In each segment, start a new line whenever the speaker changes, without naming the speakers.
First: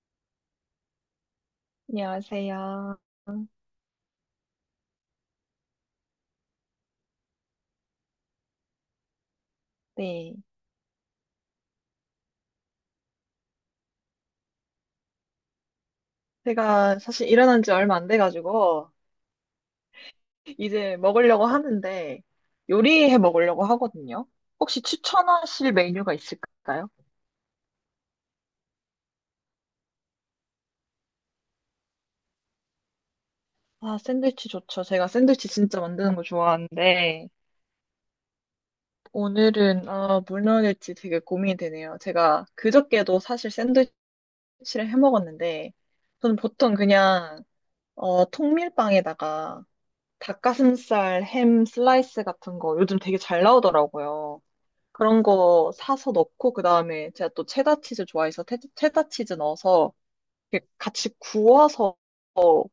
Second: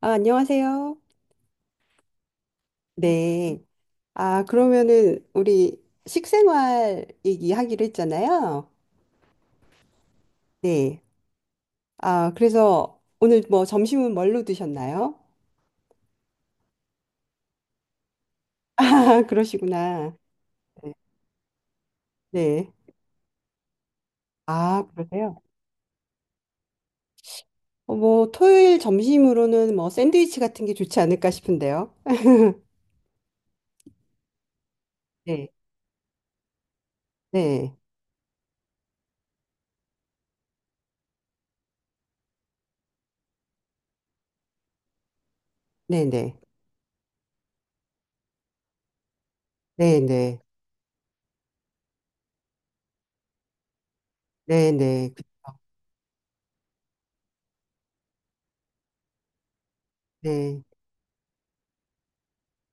아, 안녕하세요.
안녕하세요.
네. 아, 그러면은 우리 식생활 얘기하기로 했잖아요.
네.
네. 아, 그래서 오늘 뭐 점심은 뭘로 드셨나요?
제가 사실 일어난 지 얼마 안 돼가지고,
아, 그러시구나. 네.
이제 먹으려고 하는데,
네.
요리해 먹으려고 하거든요. 혹시
아, 그러세요?
추천하실 메뉴가 있을까요?
뭐 토요일 점심으로는 뭐 샌드위치 같은 게 좋지 않을까 싶은데요.
아, 샌드위치 좋죠. 제가 샌드위치
네.
진짜 만드는 거 좋아하는데,
네.
오늘은, 아, 뭘 넣을지 되게 고민이 되네요. 제가 그저께도 사실 샌드위치를 해 먹었는데,
네, 네.
저는 보통 그냥, 통밀빵에다가
네, 네.
닭가슴살, 햄 슬라이스 같은 거 요즘 되게 잘 나오더라고요.
네, 네.
그런
그렇죠.
거 사서 넣고 그다음에 제가 또 체다 치즈 좋아해서 체다 치즈 넣어서
네.
이렇게 같이 구워서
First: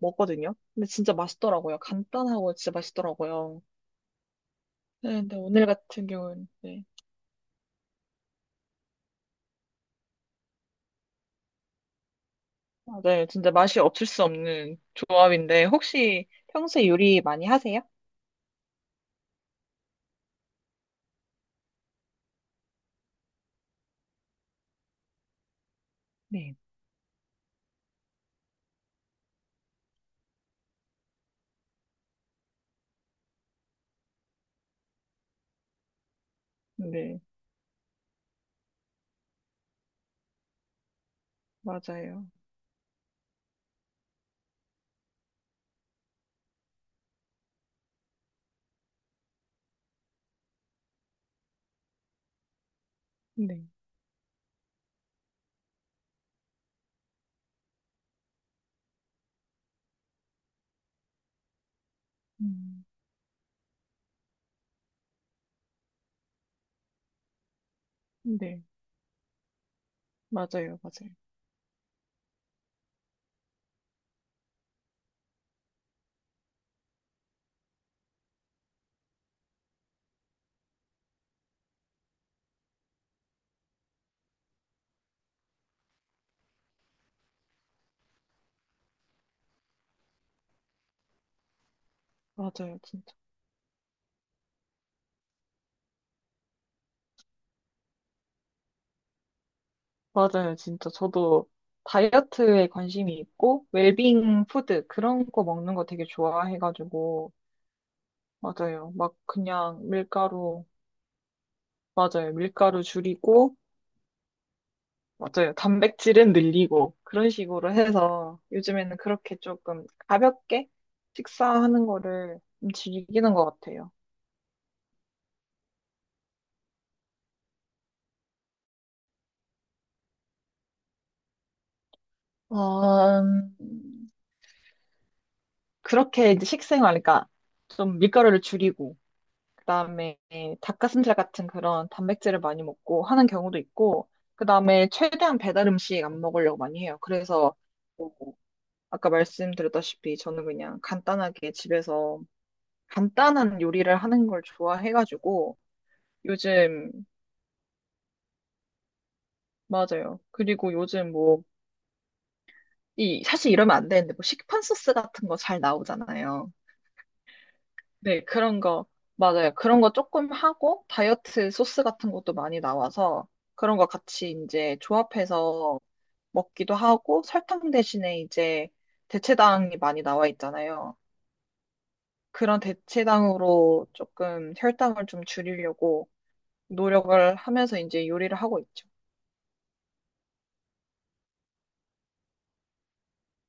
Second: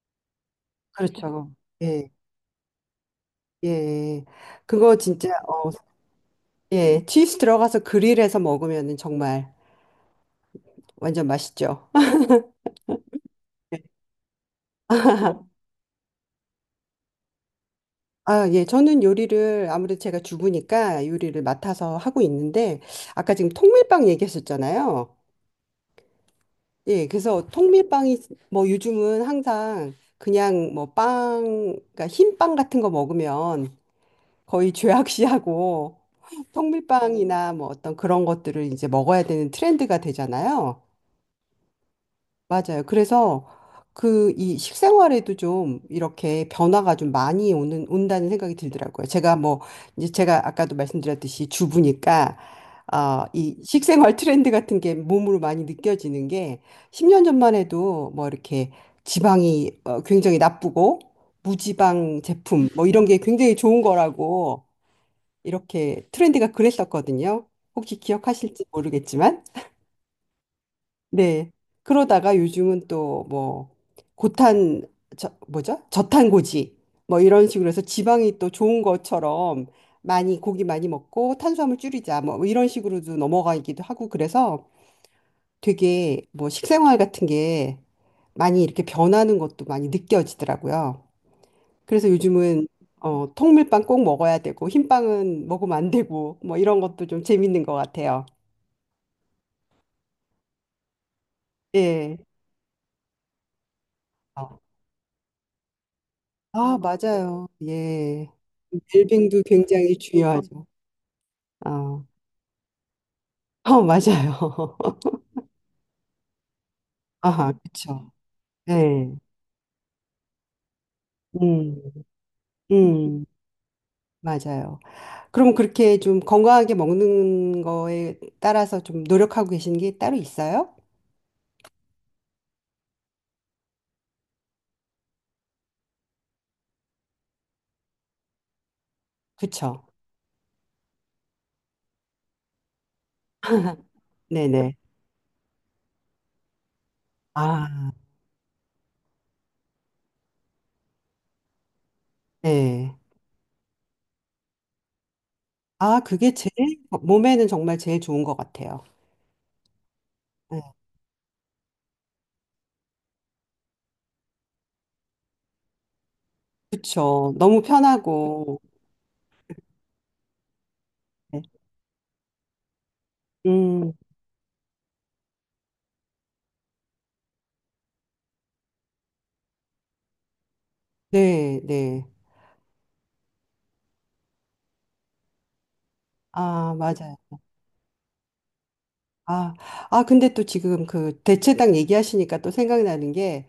먹거든요. 근데 진짜
그렇죠.
맛있더라고요.
예.
간단하고 진짜 맛있더라고요.
예. 그거
네,
진짜
근데 오늘 같은 경우는 네.
예, 치즈 들어가서 그릴해서 먹으면 정말 완전 맛있죠.
아, 네, 진짜 맛이 없을 수 없는 조합인데 혹시 평소에 요리 많이 하세요?
아, 예, 저는 요리를 아무래도 제가 주부니까 요리를 맡아서 하고 있는데 아까 지금 통밀빵 얘기하셨잖아요.
네.
예, 그래서 통밀빵이 뭐 요즘은 항상 그냥 뭐 빵, 그러니까 흰빵 같은 거 먹으면 거의 죄악시하고
네,
통밀빵이나 뭐 어떤 그런 것들을 이제 먹어야 되는 트렌드가 되잖아요.
맞아요.
맞아요. 그래서 그 이 식생활에도 좀 이렇게 변화가 좀 많이 오는 온다는 생각이 들더라고요. 제가 뭐 이제 제가 아까도 말씀드렸듯이 주부니까 이
네.
식생활 트렌드 같은 게 몸으로 많이 느껴지는 게 10년 전만 해도 뭐 이렇게 지방이 굉장히 나쁘고 무지방 제품
음,
뭐 이런 게 굉장히 좋은 거라고 이렇게 트렌드가 그랬었거든요. 혹시
네,
기억하실지 모르겠지만
맞아요, 맞아요.
네. 그러다가 요즘은 또 뭐 고탄 뭐죠? 저탄고지 뭐 이런 식으로 해서 지방이 또 좋은 것처럼 많이 고기 많이 먹고 탄수화물 줄이자 뭐 이런 식으로도 넘어가기도 하고 그래서 되게 뭐 식생활 같은 게 많이 이렇게 변하는 것도 많이 느껴지더라고요. 그래서 요즘은
맞아요, 진짜.
통밀빵 꼭 먹어야 되고 흰빵은 먹으면 안 되고 뭐 이런 것도 좀 재밌는 것 같아요.
맞아요, 진짜. 저도
예.
다이어트에 관심이 있고, 웰빙 푸드, 그런 거 먹는 거 되게
아,
좋아해가지고,
맞아요. 예.
맞아요. 막
웰빙도
그냥
굉장히
밀가루,
중요하죠. 아,
맞아요. 밀가루 줄이고,
어, 맞아요.
맞아요. 단백질은 늘리고, 그런
아,
식으로
그쵸.
해서 요즘에는
네.
그렇게 조금 가볍게
음,
식사하는 거를 좀
음,
즐기는 것 같아요.
맞아요. 그럼 그렇게 좀 건강하게 먹는 거에 따라서 좀 노력하고 계신 게 따로 있어요?
어, 음, 그렇게 이제 식생활, 그러니까 좀 밀가루를 줄이고,
그쵸.
그다음에 닭가슴살 같은 그런 단백질을 많이 먹고 하는 경우도 있고,
네네.
그다음에 최대한 배달 음식 안 먹으려고 많이 해요. 그래서
아,
뭐 아까 말씀드렸다시피 저는 그냥 간단하게 집에서
네.
간단한 요리를 하는 걸 좋아해가지고
아, 그게 제일,
요즘
몸에는 정말 제일 좋은 것 같아요.
맞아요.
네.
그리고 요즘 뭐 이 사실 이러면 안 되는데 뭐 시판 소스 같은 거 잘 나오잖아요.
그쵸. 너무
네,
편하고.
그런 거, 맞아요. 그런 거 조금 하고,
네.
다이어트 소스 같은 것도 많이 나와서, 그런 거
음,
같이 이제 조합해서 먹기도 하고, 설탕 대신에 이제 대체당이 많이 나와 있잖아요.
네, 네.
그런 대체당으로 조금 혈당을 좀 줄이려고
아, 맞아요.
노력을 하면서 이제 요리를 하고 있죠.
아, 아, 근데 또 지금 그 대체당 얘기하시니까 또 생각나는 게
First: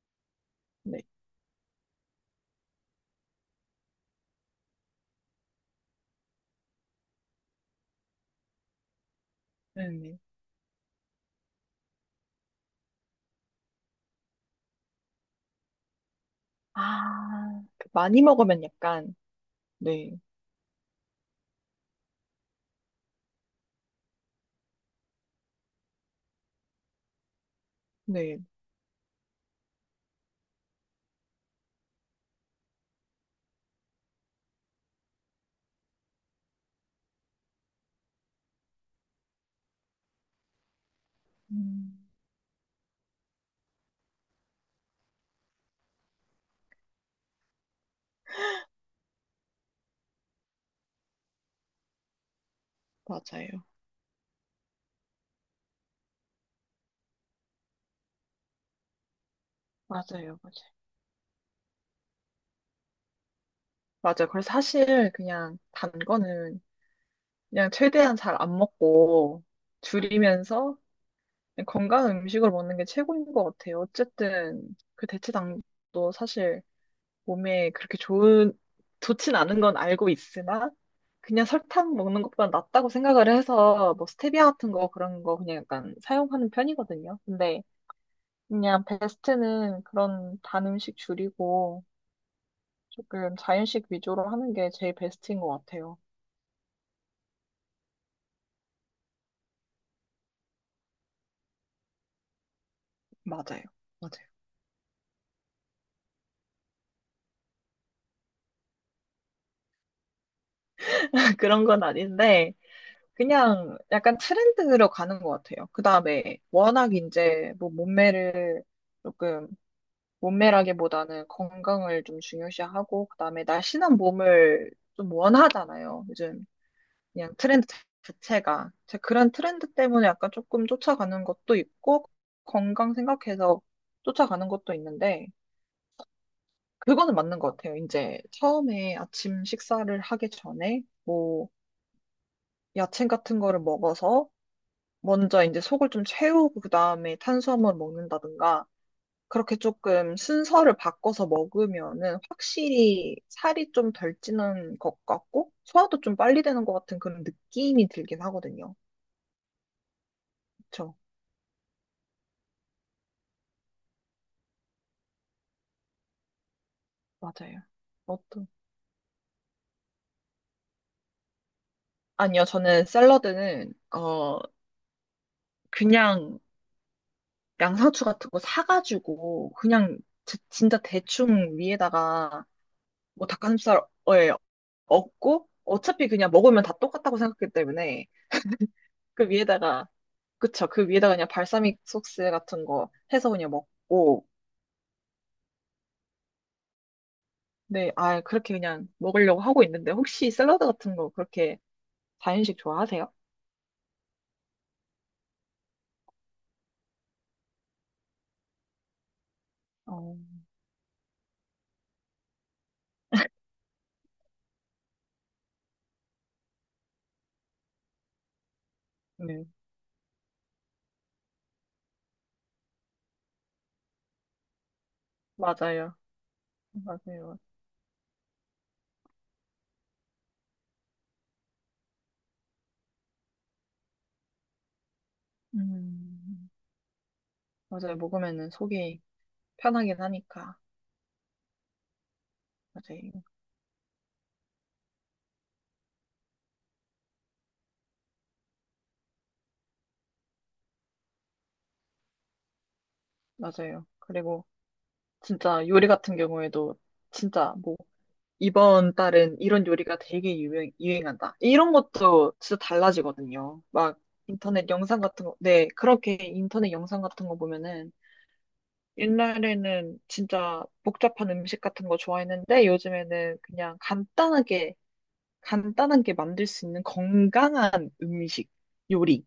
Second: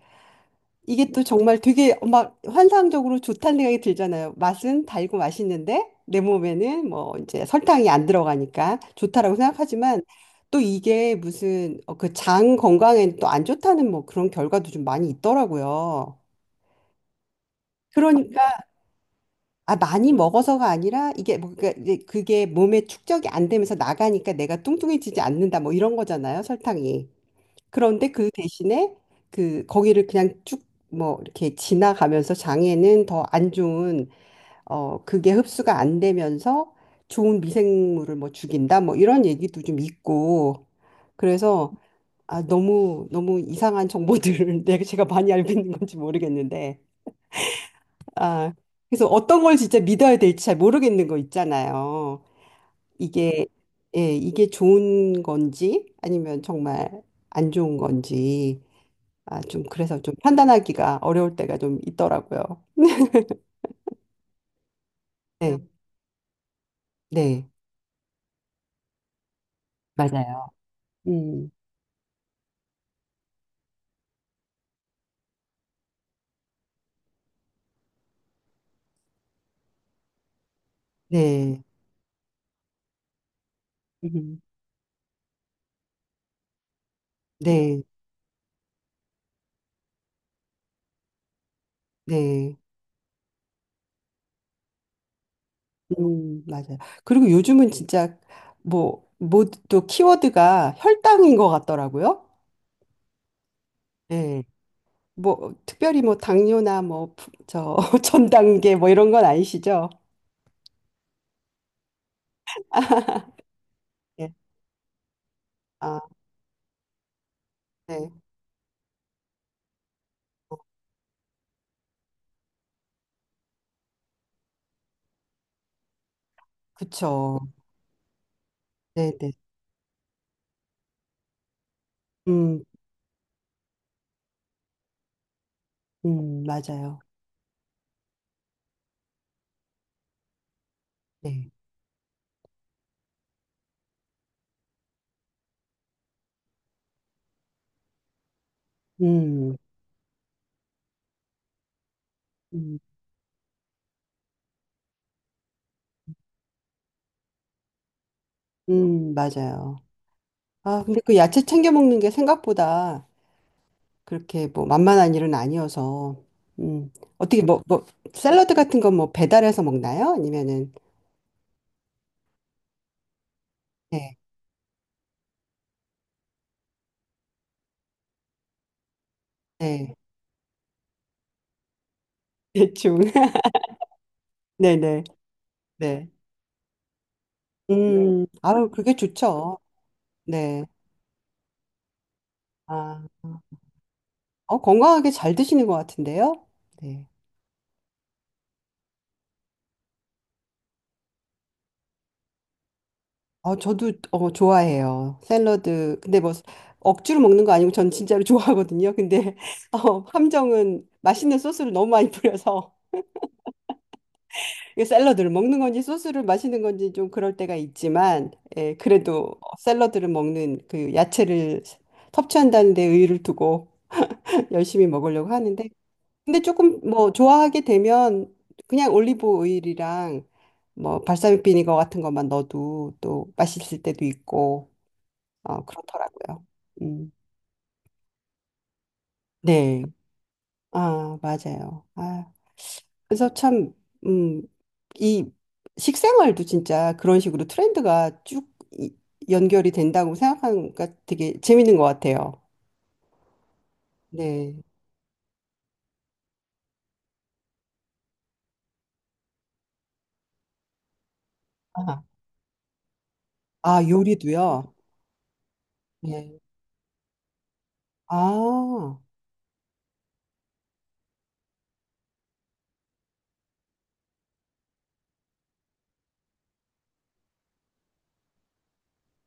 네.
이게 또 정말 되게 막 환상적으로 좋다는 생각이 들잖아요. 맛은 달고 맛있는데 내 몸에는 뭐 이제 설탕이 안 들어가니까 좋다라고
네.
생각하지만
네.
또 이게 무슨 그장 건강에 또 안 좋다는 뭐 그런 결과도 좀 많이 있더라고요.
아, 많이
그러니까
먹으면 약간,
아
네,
많이 먹어서가 아니라 이게 뭐 그러니까 이제 그게 몸에 축적이 안 되면서 나가니까 내가 뚱뚱해지지 않는다 뭐 이런 거잖아요 설탕이. 그런데 그
네.
대신에 그 거기를 그냥 쭉 뭐 이렇게 지나가면서 장에는 더 안 좋은 그게 흡수가 안 되면서 좋은 미생물을 뭐 죽인다 뭐 이런 얘기도 좀 있고 그래서
음,
아 너무 너무 이상한 정보들을 내가 제가 많이 알고 있는 건지 모르겠는데 아 그래서 어떤 걸 진짜 믿어야 될지 잘 모르겠는 거 있잖아요. 이게
맞아요.
예, 이게 좋은 건지 아니면 정말 안 좋은 건지 아, 좀 그래서 좀
맞아요, 맞아요.
판단하기가 어려울 때가 좀 있더라고요.
맞아요. 그래서 사실 그냥
네,
단 거는
네,
그냥 최대한 잘 안 먹고
맞아요.
줄이면서
음,
그냥 건강한 음식을 먹는 게 최고인 것 같아요. 어쨌든 그 대체당도 사실 몸에 그렇게 좋은, 좋진 않은 건 알고 있으나 그냥
네,
설탕 먹는 것보다 낫다고 생각을 해서 뭐
음,
스테비아 같은 거 그런 거 그냥 약간 사용하는 편이거든요. 근데
네,
그냥 베스트는 그런 단 음식 줄이고
네,
조금 자연식 위주로 하는 게 제일 베스트인 것 같아요.
맞아요. 그리고 요즘은 진짜 뭐, 뭐또 키워드가 혈당인 것 같더라고요.
맞아요. 맞아요.
네, 뭐 특별히 뭐 당뇨나 전단계 뭐 이런 건 아니시죠?
그런 건 아닌데 그냥 약간
네,
트렌드로 가는 것 같아요. 그
아,
다음에 워낙 이제 뭐
네,
몸매를 조금 몸매라기보다는 건강을 좀 중요시하고 그 다음에 날씬한 몸을 좀 원하잖아요. 요즘 그냥
그쵸.
트렌드 자체가 제
네,
그런
네,
트렌드 때문에 약간 조금 쫓아가는 것도 있고
음,
건강 생각해서 쫓아가는 것도 있는데
맞아요.
그거는 맞는 것 같아요. 이제 처음에 아침 식사를 하기 전에 뭐
네,
야채 같은 거를 먹어서 먼저 이제 속을 좀 채우고 그다음에 탄수화물 먹는다든가
음,
그렇게 조금 순서를 바꿔서 먹으면은
음,
확실히 살이 좀 덜 찌는 것 같고 소화도 좀 빨리 되는 것 같은 그런 느낌이 들긴 하거든요.
맞아요. 아,
그쵸?
근데 그 야채 챙겨 먹는 게 생각보다 그렇게 뭐 만만한 일은 아니어서, 음, 어떻게
맞아요. 어떤?
샐러드 같은 건 뭐 배달해서 먹나요? 아니면은,
아니요, 저는 샐러드는
네,
그냥 양상추 같은 거 사가지고
네,
그냥 진짜 대충 위에다가
대충.
뭐 닭가슴살을
네네,
얹고 어차피
네.
그냥 먹으면 다 똑같다고 생각하기 때문에
아유, 그게
그
좋죠.
위에다가,
네.
그쵸. 그 위에다가 그냥 발사믹 소스 같은 거
아,
해서 그냥 먹고,
어, 건강하게 잘 드시는 것 같은데요? 네.
네, 아, 그렇게 그냥 먹으려고 하고 있는데, 혹시 샐러드 같은 거 그렇게 자연식 좋아하세요?
저도, 좋아해요. 샐러드. 근데 뭐, 억지로 먹는 거 아니고 전 진짜로 좋아하거든요. 근데, 어,
어,
함정은 맛있는 소스를 너무 많이 뿌려서. 이게 샐러드를 먹는 건지 소스를 마시는 건지 좀 그럴 때가 있지만 예, 그래도
네.
샐러드를 먹는 그 야채를 섭취한다는 데 의의를 두고 열심히 먹으려고 하는데
맞아요.
근데 조금 뭐
맞아요.
좋아하게 되면 그냥 올리브 오일이랑 뭐 발사믹 비니거 같은 것만 넣어도 또 맛있을 때도 있고 어, 그렇더라고요.
음,
음.
맞아요. 먹으면은 속이
네.
편하긴 하니까.
아, 맞아요. 아.
맞아요.
그래서 참, 음, 이 식생활도 진짜 그런 식으로 트렌드가 쭉 연결이 된다고 생각하니까 되게 재밌는 것 같아요.
맞아요. 그리고
네.
진짜 요리 같은 경우에도 진짜 뭐 이번 달은 이런 요리가 되게 유행한다. 이런
아,
것도 진짜 달라지거든요.
아,
막 인터넷
요리도요?
영상 같은 거, 네, 그렇게
네.
인터넷 영상 같은 거 보면은
아,
옛날에는 진짜 복잡한 음식 같은 거 좋아했는데 요즘에는 간단하게 만들 수 있는 건강한 음식, 요리.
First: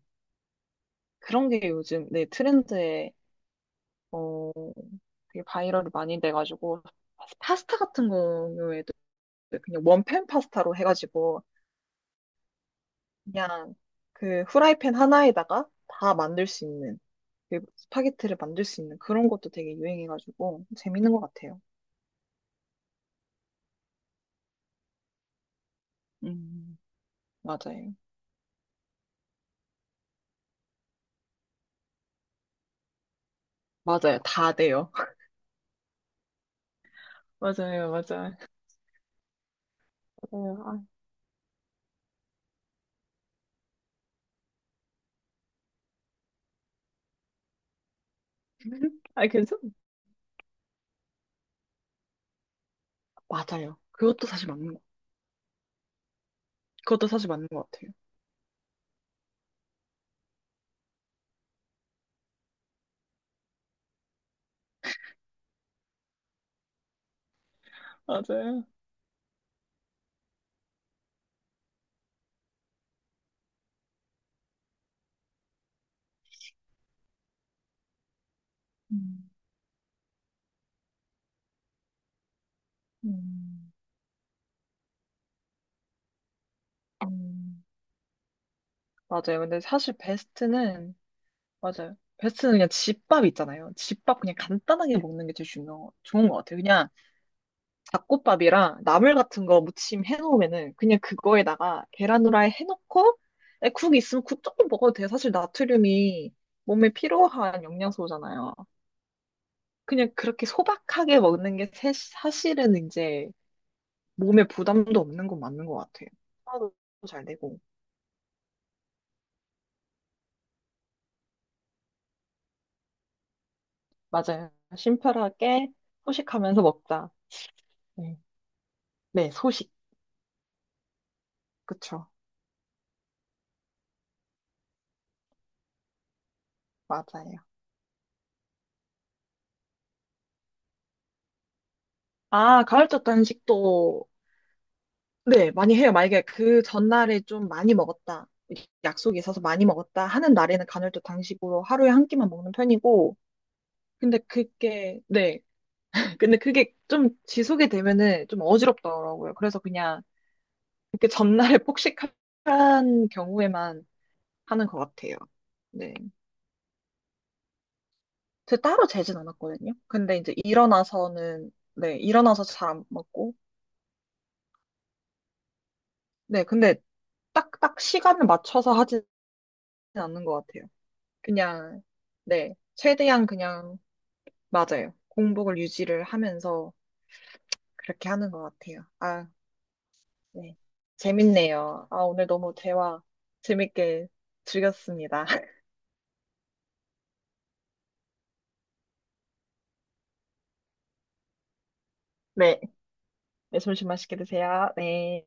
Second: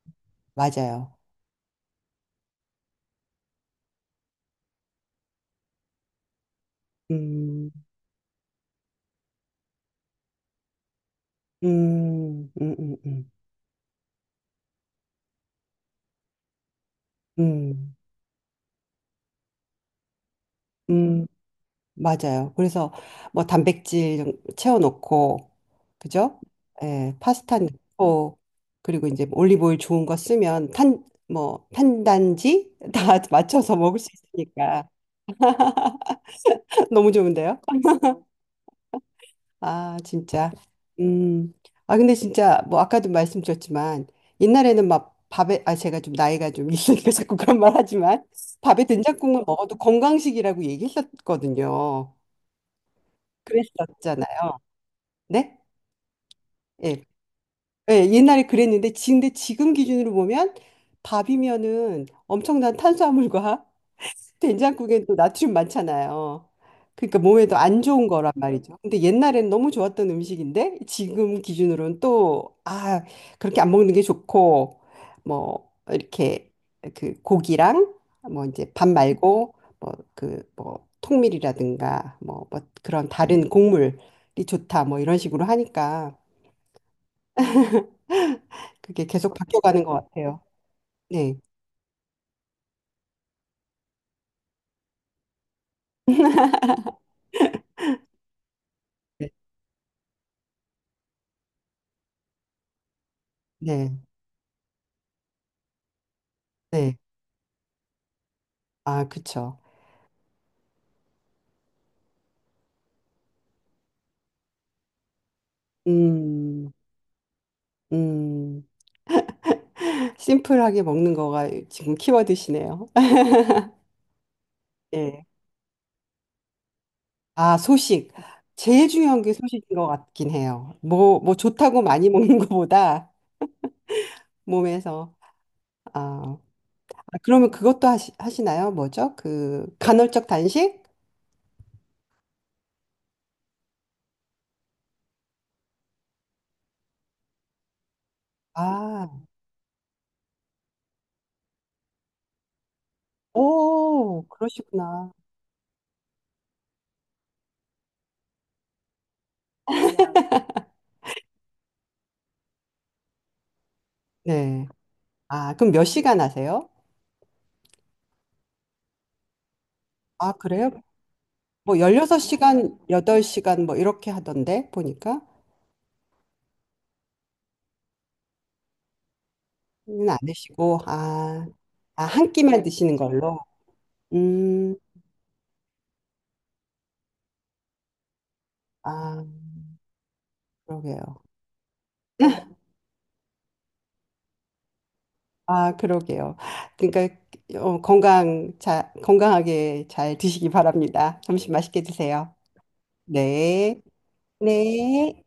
맞아요.
그런 게 요즘, 네, 트렌드에, 어, 되게 바이럴이 많이 돼가지고
음,
파스타 같은 경우에도 그냥 원팬 파스타로 해가지고
음, 음, 음, 음,
그냥 그 후라이팬 하나에다가 다 만들 수 있는, 그
음.
스파게티를 만들 수 있는 그런 것도 되게 유행해가지고 재밌는 것
음.
같아요.
맞아요. 그래서 뭐 단백질 좀 채워놓고, 그죠?
음,
예, 파스타
맞아요.
넣고, 그리고 이제 올리브오일 좋은 거 쓰면 탄단지 다 맞춰서 먹을 수
맞아요. 다
있으니까.
돼요.
너무 좋은데요?
맞아요. 맞아요.
아, 진짜.
맞아요. 아,
음. 아, 근데 진짜 뭐 아까도 말씀드렸지만 아, 제가 좀 나이가 좀 있으니까 자꾸 그런 말 하지만 밥에
아,
된장국만
괜찮?
먹어도 건강식이라고 얘기했었거든요.
맞아요. 그것도 사실
그랬었잖아요.
맞는 거.
네? 예,
그것도 사실 맞는 것 같아요.
예, 옛날에 그랬는데, 근데 지금 기준으로 보면 밥이면은 엄청난 탄수화물과 된장국엔 또 나트륨 많잖아요. 그러니까 몸에도 안 좋은 거란
맞아요.
말이죠. 근데 옛날엔 너무 좋았던 음식인데 지금 기준으로는 또, 아, 그렇게 안 먹는 게 좋고, 뭐, 이렇게 그 고기랑 뭐 이제 밥
음,
말고 통밀이라든가 그런 다른
음,
곡물이 좋다 뭐 이런 식으로 하니까
음.
그게 계속
맞아요. 근데
바뀌어가는 것
사실
같아요.
베스트는
네,
맞아요. 베스트는 그냥 집밥 있잖아요. 집밥 그냥 간단하게 먹는 게 제일 중요, 좋은 것 같아요. 그냥 잡곡밥이랑 나물
네,
같은 거 무침 해놓으면은 그냥 그거에다가 계란 후라이 해놓고 에, 국
네.
있으면 국 조금 먹어도 돼. 사실 나트륨이 몸에
네.
필요한 영양소잖아요.
아, 그쵸.
그냥 그렇게 소박하게 먹는 게 사실은 이제 몸에 부담도 없는 건 맞는 것 같아요.
음,
소화도 잘 되고.
음. 심플하게 먹는 거가 지금 키워드시네요.
맞아요.
예.
심플하게 소식하면서 먹자.
아, 소식.
네,
제일 중요한
네,
게
소식.
소식인 것 같긴 해요. 뭐 좋다고 많이
그쵸.
먹는 것보다 몸에서. 아, 아,
맞아요.
그러면 그것도 하시나요? 뭐죠? 그 간헐적 단식?
아, 가을적 단식도 네, 많이 해요. 만약에 그 전날에 좀 많이 먹었다,
아,
약속이 있어서 많이 먹었다 하는 날에는 간헐적 단식으로 하루에 한 끼만 먹는 편이고,
오, 그러시구나.
네, 근데 그게 좀 지속이 되면은 좀 어지럽더라고요. 그래서 그냥 그렇게 전날에 폭식한 경우에만
네.
하는 것 같아요.
아, 그럼 몇
네.
시간 하세요?
제 따로 재진 않았거든요. 근데
아,
이제
그래요?
일어나서는,
뭐
네, 일어나서 잘
16시간,
안 먹고,
8시간 뭐 이렇게 하던데 보니까.
네, 근데 딱 시간을 맞춰서 하진
는안
않는 것 같아요.
드시고, 아,
그냥,
아, 한
네,
끼만 드시는
최대한
걸로?
그냥,
음,
맞아요. 공복을 유지를 하면서 그렇게 하는 것 같아요.
아,
아, 네.
그러게요.
재밌네요. 아, 오늘 너무 대화 재밌게 즐겼습니다.
아, 그러게요. 그러니까 건강하게 잘 드시기 바랍니다. 점심 맛있게 드세요.
네, 네,
네,
점심 맛있게 드세요.
네.
네.